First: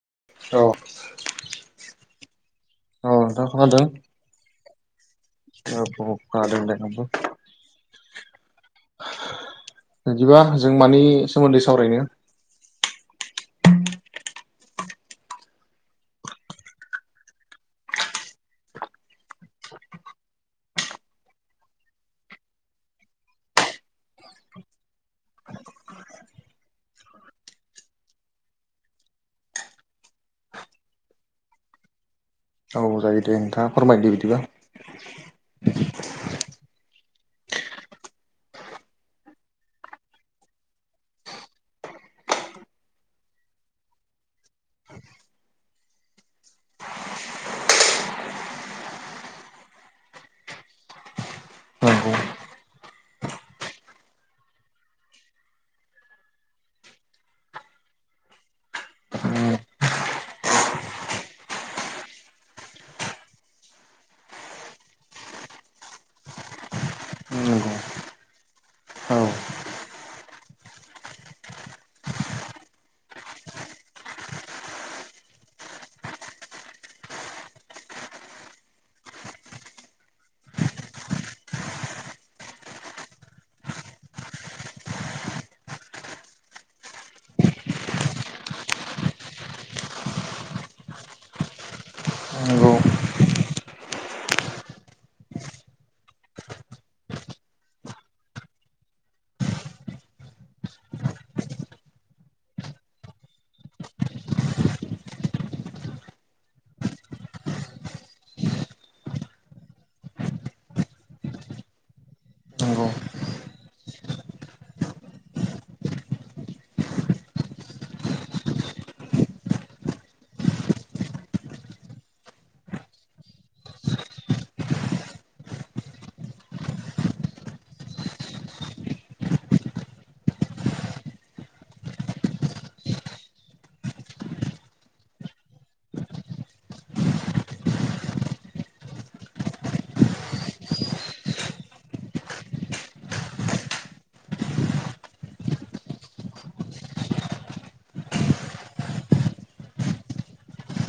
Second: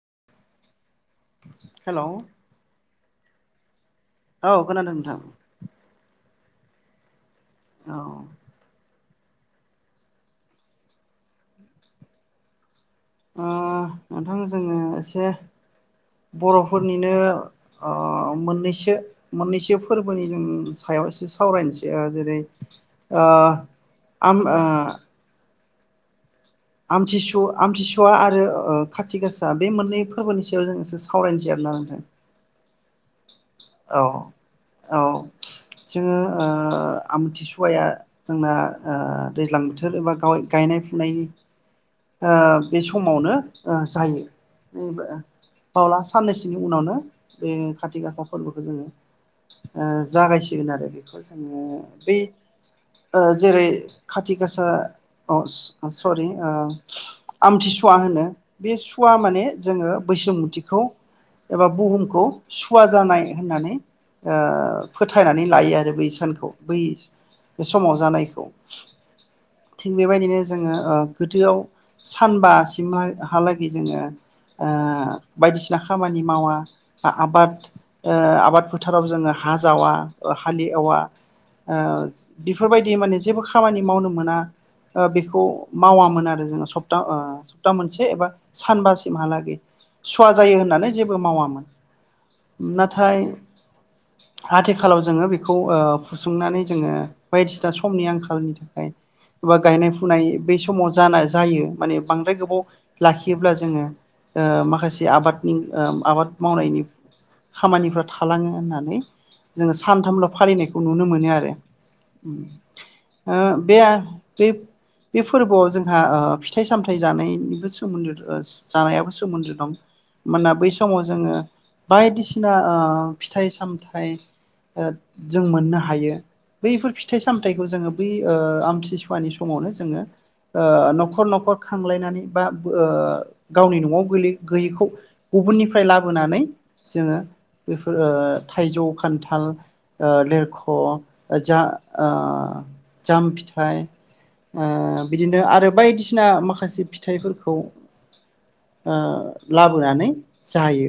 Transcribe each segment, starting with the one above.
[unintelligible] Hello. औ नोंथां खोनादों? औ खोनादों नोंथां। [unintelligible] औ। बिदिबा जों मानि सोमोन्दै सावरायनो? ओ नोंथां जोङो एसे बर'फोरनिनो ओ मोननैसो मोननैसो फोरबोनि जों सायाव एसे सावरायनोसै ओ जेरै ओ आम ओ आमथिसु आमथिसुवा आरो ओ खाथि गासा बे मोननै फोरबोनि सायाव जों इसे सावरायनोसै आरो नोंथां। औ जायो। दे नोंथाङा औ फोरमायदो बिदिबा औ जोङो ओ। ओ आमथिसुवाया जोंना ओ दैज्लां बोथोर एबा गाव- गायनाय फुनायनि। ओ बे समावनो ओ जायो बावला साननैसोनि उनावनो बे खाथि गासा फोरबोखौ जोङो ओ जागायसिगोन आरो बेखौ जोङो नंगौ बै ओ जेरै खाथि गासा अ सरि ओ आमथिसुवा होनो बे सुवा माने जोङो बैसुमुथिखौ एबा बुहुमखौ सुवा जानाय होननानै ओ फोथायनानै लायो आरो बै सानखौ बै नंगौ समाव जानायखौ औ थिग बेबायदिनो जोङो ओ गोदोआव। सानबासिमहालागै जोङो ओ बायदिसिना खामानि मावा आबाद ओ आबाद फोथाराव जोङो हा जावा हालेवा ओ बेफोरबायदि माने जेबो खामानि मावनो मोना ओ बेखौ मावामोन आरो जोङो। सप्ता ओ सप्ता मोनसे एबा सानबासिमहालागै सुवा जायो होननानै जेबो मावामोन नंगौ नाथाय आथिखालाव जोङो बेखौ ओ फुसुंनानै जोङो बायदिसिना समनि आंखालनि थाखाय बा गायनाय फुनाय बै समाव जानाय जायो। माने बांद्राय गोबाव लाखियोब्ला जोङो ओ माखासे आबादनि ओ आबाद मावनायनि खामानिफ्रा थालाङो होननानै जोङो सानथामल फालिनायखौ नुनो मोनो आरो नंगौ ओ बे बे फोरबोआव जोंहा फि फिथाइ सामथाइ जानायनिबो सोमोन्दो जानायाबो सोमोन्दो दं मानोना बै समाव जोङो बायदिसिना ओ फिथाइ सामथाइ ओ जों मोननो हायो बैफोर फिथाइ सामथाइखौ जोङो बै ओ आमथिसुवानि समावनो जोङो ओ नखर नख खर खांलायनानै बा ओ गावनि नआव गोलै-गैयैखौ गुबुनिफाय लाबोनानै जोङो बेफोर ओ थायजौ खान्थाल ओ लेरख' ओ जा ओ जाम फिथाइ ओ बिदिनो आरो बायदि थिना माखासे फिथाइफोरखौ ओ लाबोनानै जायो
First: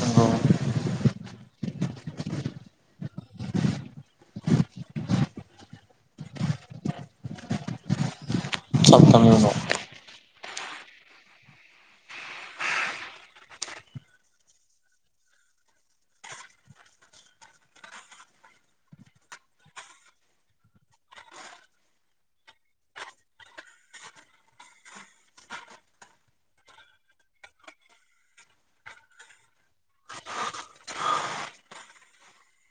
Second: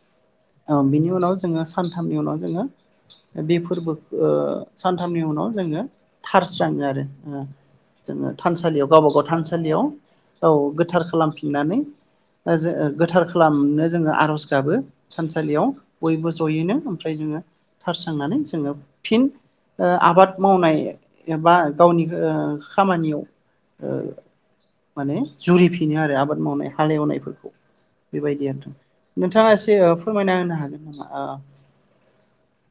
नंगौ ओ बिनि उनाव जोङो सानथामनि उनाव जोङो बे फोरबो ओ सानथामनि उनाव जोङो थारस्राङो आरो जोङो थानसालियाव गावबा गाव सातथानि उनाव थानसालियाव औ गोथार खालामफिननानै ओ जो गोथार खालामनो जोङो आरज गाबो थानसालियाव बयबो जयैनो ओमफ्राय जोङो थारस्रांनानै जोङो फिन ओ आबाद मावनाय एबा गावनि ओ खामानियाव ओ माने जुरिफिनो आरो आबाद मावनाय हालेवनायफोरखौ बेबायदि आरोथ नोंथाङा ओ एसे फोरमायना होनो हागोन नामा ओ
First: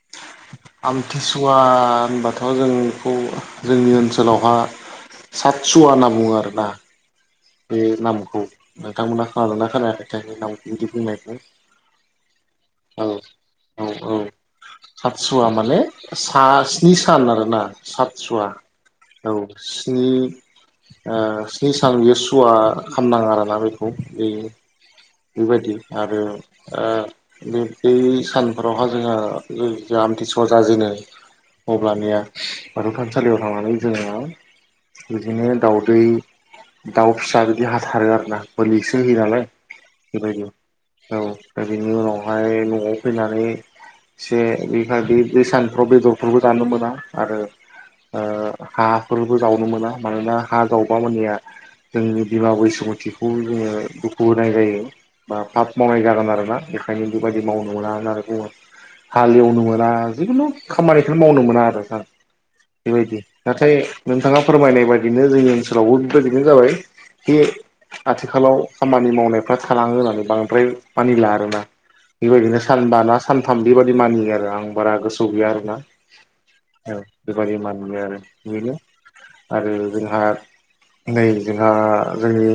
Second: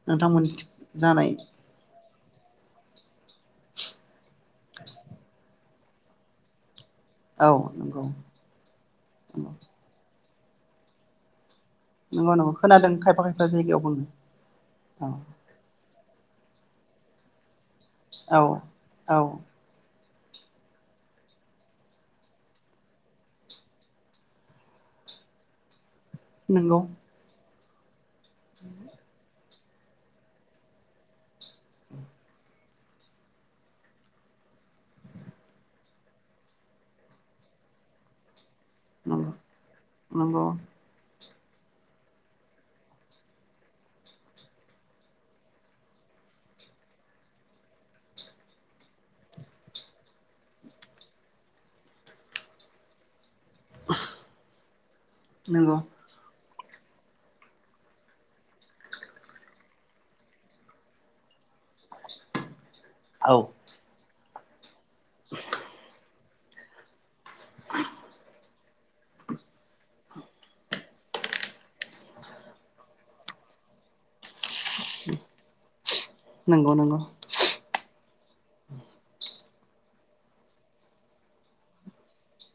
नोंथांमोन। जानाय आमथिसुवा होन [unintelligible] जोंखौ जोंनि ओनसोलावहा सातसुवा होनना बुङो आरोना। औ बे नंगौ नामखौ नोंथांमोना खोनादोंना खोनायाखै। [unintelligible] नंगौ नंगौ खोनादों खायफा खायफा जायगायाव बुङो। औ औ सातसुवा माने [unintelligible] स्नि सान आरोना। सातसुवा औ। नि ओ स्नि सान बियो सुवा खालामनाङा आरोना बेखौ बे बेबायदि। आरो नंगौ ओ। बे पेस। सानफोरावहा जोङा जों आमथिसुवा जाजेनो अब्लानिया बाथौ थानसालियाव थांनानै जोङो बिदिनो दाउदै दाउ फिसा बिदि हाथारो आरोना बोलिसो होयो नंगौ नालाय नंगौ बेबायदि। औ बिनि उनावहाय न'आव फैनानै एसे बे बादि सानफ्राव बेदरफोरबो जानो मोना आरो ओ हाफोरबो जावनो मोना मानोना हा जावबा मानिया जोंनि बिमा बैसुमुथि खौ जोङो दुखु होनाय जायो बा नंगौ पाब मावनाय जागोन आरोना। बेखायनो बेबायदि मावनो मोना होनानै बुङो। हालेवनो मोना जिखुनु खामानिखौ मावनो मोना आरो नोंथां बेबायदि औ नाथाय नोंथाङा फोरमायनाय बाय बिनो जों ओनसोलाव बेफोरदिनो जाबाय बे आथिखालाव खामानि मावनायफ्रा थालाङो होननानै बांद्राय मानिला आरोना बेबायदिनो सानबाना सानथाम बेबादि मानियो आरो आं बारा गोसोआव गैया आरोना नंगौ औ नंगौ बेबायदि मानियो आरो बेनो आरो जोंहा नै जोंहा जोंनि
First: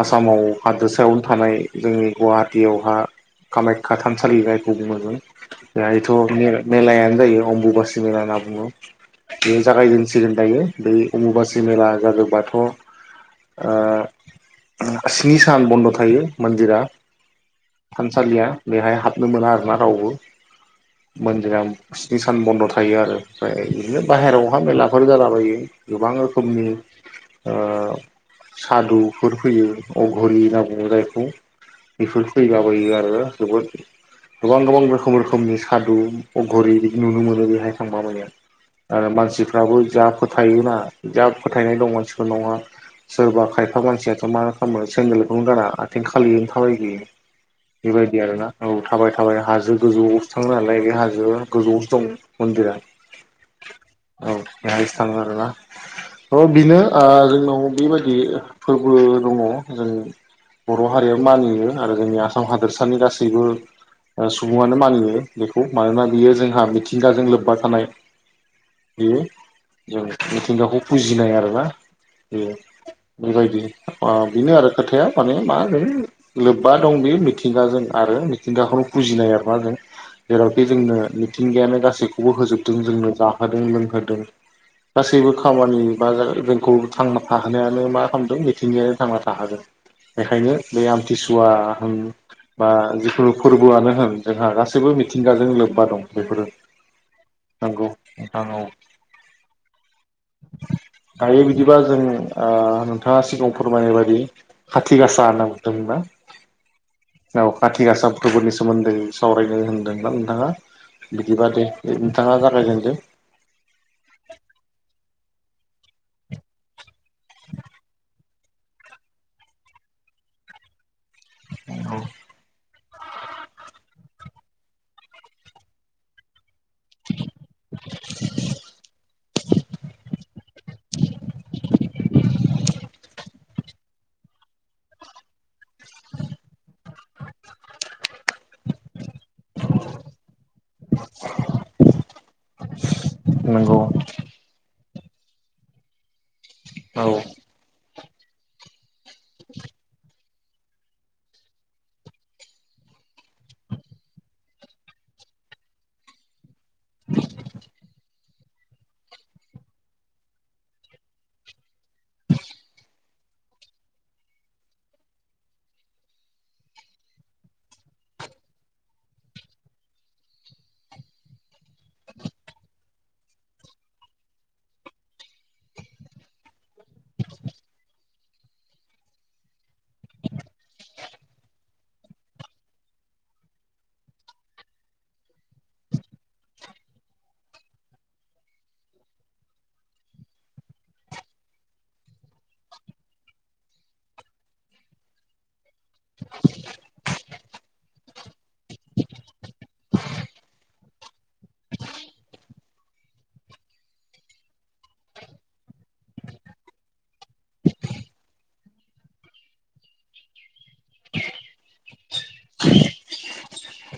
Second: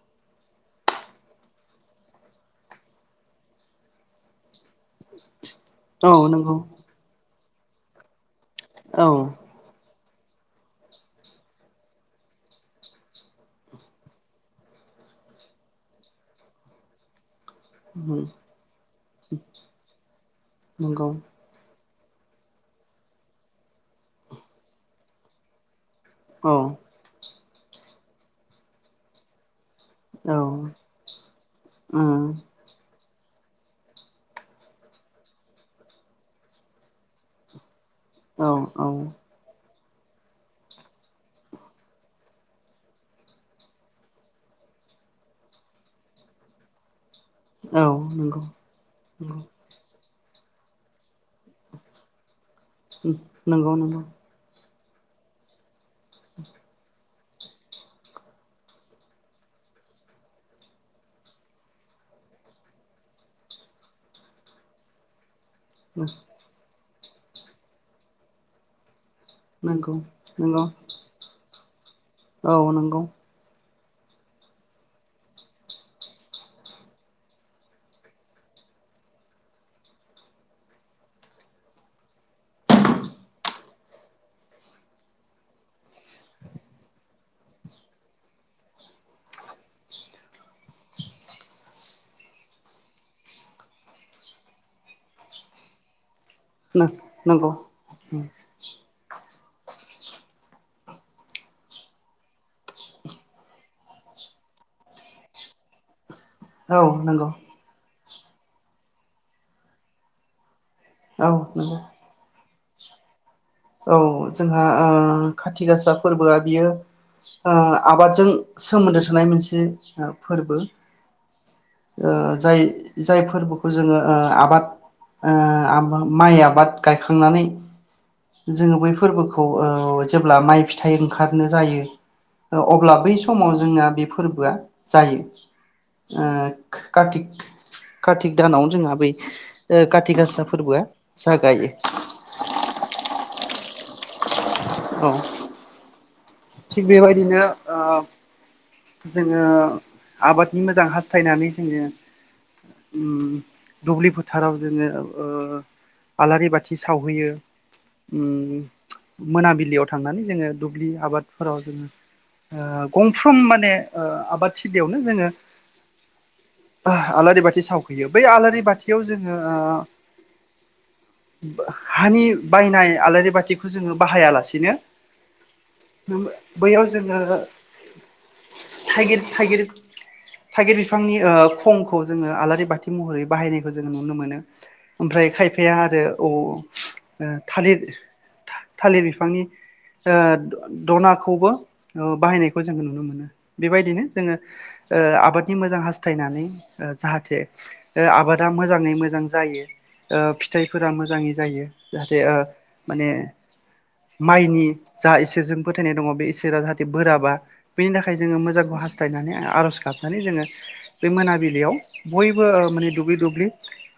आसामाव हादोसायावनो थानाय जोंनि गुवाहाटियावहा कामायख्या थानसालि खौबो मोनो बेहायथ' औ नंगौ मे-मेलायानो जायो। अमबुबासि मेला होननाय दङ औ बेयो जागायदों सिगोन दायो बै अमुबासि मेला जायोबाथ'ओ स्नि सान बन्द' थायो मोन्दिरा थानसालिया बेहाय हाबनो मोना आरो दाना रावबो नंगौ मोनजाया स्नि सान बन्द' थायो आरो ओमफाय इदिनो बायहेरायावहा मेलाफोर जालाबायो गोबां औ रोखोमनि ओ सादुफोर फैयो औ अघरि होनना बुङो जायखौ बेफोर फैलाबायो आरो जोबोद गोबां गोबां रोखोम रोखोमनि सादु अघरि बिदि नुनो मोनो बेहाय थांबा माने औ औ आरो मानसिफ्राबो जा फोथायोना जा फोथायनाय दं मानसिफोरनाव सोरबा खायफा मानसियाथ' मा खामो सेन्देलखौनो गारा आथिं खालियो थाबाय बोयो। औ बेबायदि आरोना नंगौ औ। थाबायना हाजो गो [unintelligible] गोजौआवसो दं मन्दिरा, नंगौ नंगौ औ। [unintelligible] अ बिनो आ जोंनाव बिबायदि फोरबो दङ जों बर' हारिया मानियो आरो जोंनि आसाम हादोरसानि गासैबो ओ सुबुङानो मानियो। बेखौ मानोना बियो जोंहा मिथि थिंगाजों लोब्बा थानाय बेयो नंगौ जों नंगौ मिथिंगाखौ फुजिनाय आरोना। ए औ नंगौ बेबायदि ओ बिनो आरो खोथाया माने माओनो लोब्बा दं बे मिथिंगाजों आरो मिथिंगाखौनो फुजिनाय एबा जों जेरावखि जोंनो मिथिंगायानो गासैखौबो होजोबदों जोंनो जाहोदों लोंहोदों, गासैबो खामानि बा जोंखौ थांना थाहोनायानो मा खालामदों मिथिंगायानो थांना थाहोदों बेखायनो बे आमथिसुवा होनबा जिखुनु फोरबोआनो होन जोंहा गासैबो मिथिंगाजों लोब्बा दं। बेफोरो नो-नोंगौ नंगौ उम। नोंथां औ दायो बिदिबा जों ओ नोंथाङा सिगाङाव फोरमायनाय बायदि खाथि गासा होनना बुंदोंमोन ना? औ नंगौ औ खाथि गासा गुबुननि सोमोन्दै सावरायनो होनदोंना नोंथाङा? औ बिदिबा दे नंगौ नोंथाङा जा गायजोनदो। औ जोंहा ओ खाथि गासा फोरबोआ बियो ओ आबादजों सोमोन्दो थानाय मोनसे आ फोरबो। ओ जाय जाय फोरबोखौ जोङो ओ आबाद ओ आबा- माइ आबाद। गायखांनानै जोङो बै फोरबोखौ ओ जेब्ला माइ फिथाइ ओंखारनो जायो, अब्ला बै समाव जोंना बे फोरबोआ जायो। ओ कार्तिक कार्तिक दानावनो जोंहा बै ओ खाथि गासा फोरबोआ जागायो। नोंगौ अ। औ। थिग औ बेबायदिनो ओ जोङो आबादनि मोजां हास्थायनानै जोङो ओम दुब्लि फोथाराव जोङो ओ आलारि बाथ थि सावहैयो। मोनाबिलियाव थांनानै जोङो दुब्लि आबादफोराव जोङो ओ गंफ्रोम। आबाद थिलियावनो जोङो आलारि बाथि सावहैयो बै आलारि बाथियाव जोङो हानि बायनाय आलारि बाथिखौ जोङो बाहायालासिनो बैयाव जोङो थाइगिर थाइगिर थाइगिर बिफांनि खंखौ जोङो आलारि बाथि महरै बाहायनायखौ जोङो नुनो मोनो ओमफ्राय खायफाया आरो थालिर थालिर बिफांनि ओ दनाखौबो ओ बाहायनायखौ जोङो नुनो मोनो। बेबायदिनो जोङो ओ आबादनि मोजां हास्थायनानै ओ जाहाथे ओ आबादा मोजाङै मोजां जायो ओ फिथाइफोरा मोजाङै जायो जाहाथे ओ माने माइनि जा इसोरजों फोथायनाय दङ बे इसोरा जाहाथे बोराबा। बेनि थाखाय जोङो मोजांखौ हास्थायनानै आर'ज गाबनानै जोङो बे मोनाबिलियाव बयबो माने दुब्लि दुब्लि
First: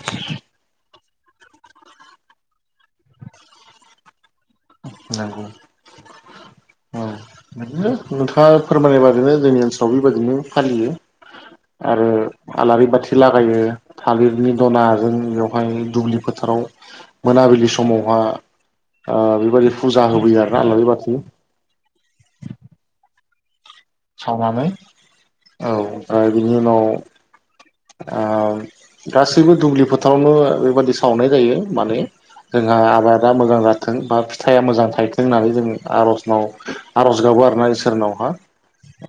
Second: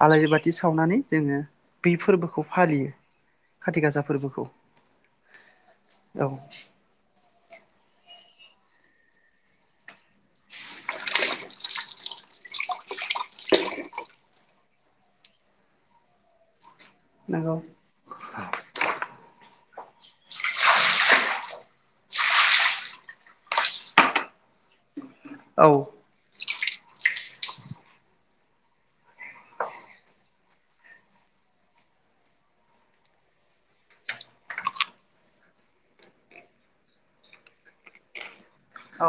आलारि बाथि सावनानै जोङो बे फोरबोखौ फालियो खाथि गासा फोरबोखौ। नंगौ। औ। नो नोंथाङा फोरमायनाय बादैनो जोंनि ओनसोल आव बेबायदिनो फालियो। आरो आलारि बाथि लागायो थालिरनि दनाजों बेवहाय दुब्लि फोथाराव। नंगौ मोनाबिलि समावहा ओ बेबायदि फुजा होबोयो आरो ना आलारि बाथि। सावनानै औ आरो। बिनि उनाव ओ गासैबो दुब्लि फोथारावनो बेबादि सावनाय जायो माने जोंहा आबादा मोजां जाथों बा फिथाइया मोजां थायथों होननानै जों आर'जनाव आर'ज गाबो आरोना इसोरनावहा।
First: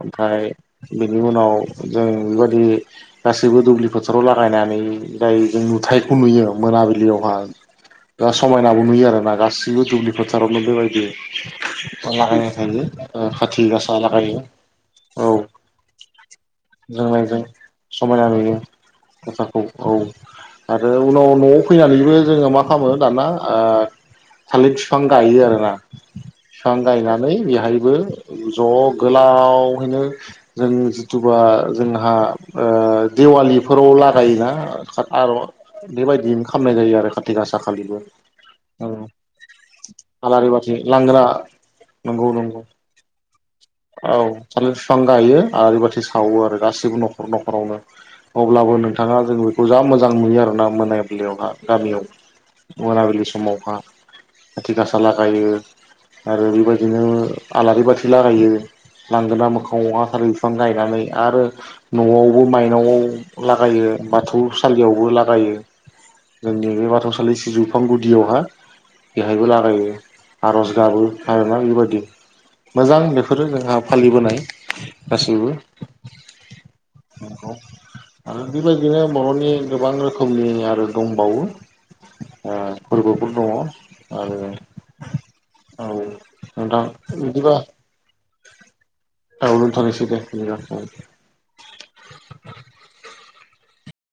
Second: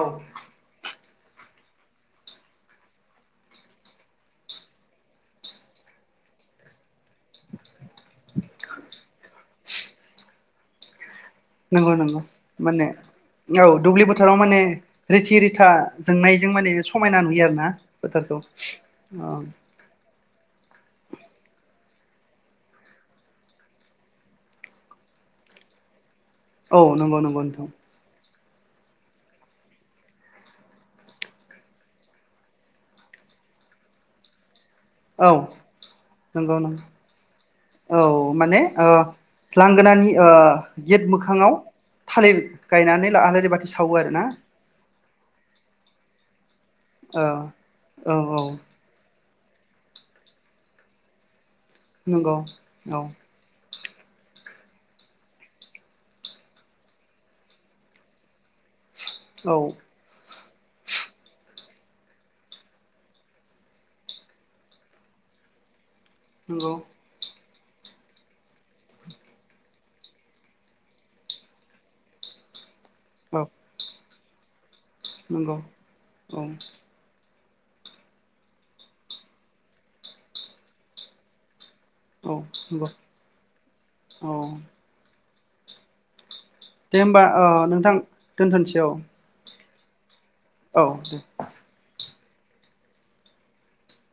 ओमफ्राय बेनि उनाव जों बेबायाददि गासैबो दुब्लि फोथाराव लागायनानै जाय जों नुथायखौ नुयो मोनाबिलियावहाय दा समायनाबो नुयो आरोना गासैबो दुब्लि फोथारावनो बेबायदि। नंगौ नंगौ लागायनाय जायो माने औ काथिक गासा दुब्लि बोथोराव लागायो। माने औ रिथि रिथा जोंनायजों माने समायना जोंनायजों नुयो आरोना समायना फोथारखौ नुयो ओ। फोथारखौ औ आरो उनाव न'आव फैनानैबो जोङो मा खालामो दाना ओ थालिर बिफां गायो आरोना। बिफां औ नंगौ गायनानै नंगौ नोंथां बेहायबो। ज' गोलाव। हायनो जों जिथुबा जोंहा दिेवालिफोराव लागोना। औ नंगौ नौ जायो आरो खाथि गासा खालिबो औ माने ओ लांगोनानि ओ आलारि बाथि गेट लांगोना मोखाङाव नंगौ थालिर नंगौ गायनानै आलारि बाथि सावो आरो औ ना। थालिर बिफां गायो आलारिबाथि सावो आरो। गासिबो औ न'खर न'खरावनो औ औ अब्लाबो नोंथाङा। जों बेखौ जा मोजां नुयो आरोना मोनाबिलियावहा। गामियाव नंगौ औ मोनाबिलि समावहा। आाथि गासा लागायो आरो बेबायदिनो आलारि बाथि लागायो। लांगोना औ मोखाङावहा [unintelligible] बिफां गायनानै आरो। न'आवबो मायनावआव लागायो बाथौसालियावबो लागायो। जोंनि नंगौ बे बाथौसालि सिजु। बिफां गुदियावहा बेहायबो लागायो आरज गाबो हायमा बेबायदि। मोजां औ बेफोरो जोंहा। फालिबोनाय। गासैबो नंगौ औ। नंगौ आरो बेबायदिनो बर'नि गोबां रोखोमनि आरो दंबावो। ओ नंगौ फोरबोफोर दङ औ आरो औ नोंथां दे होमबा ओ बिदिबा नोंथां दोनथ'नोस औ औ दोनथ'नोसै दे। दिब्ला औ दे ओं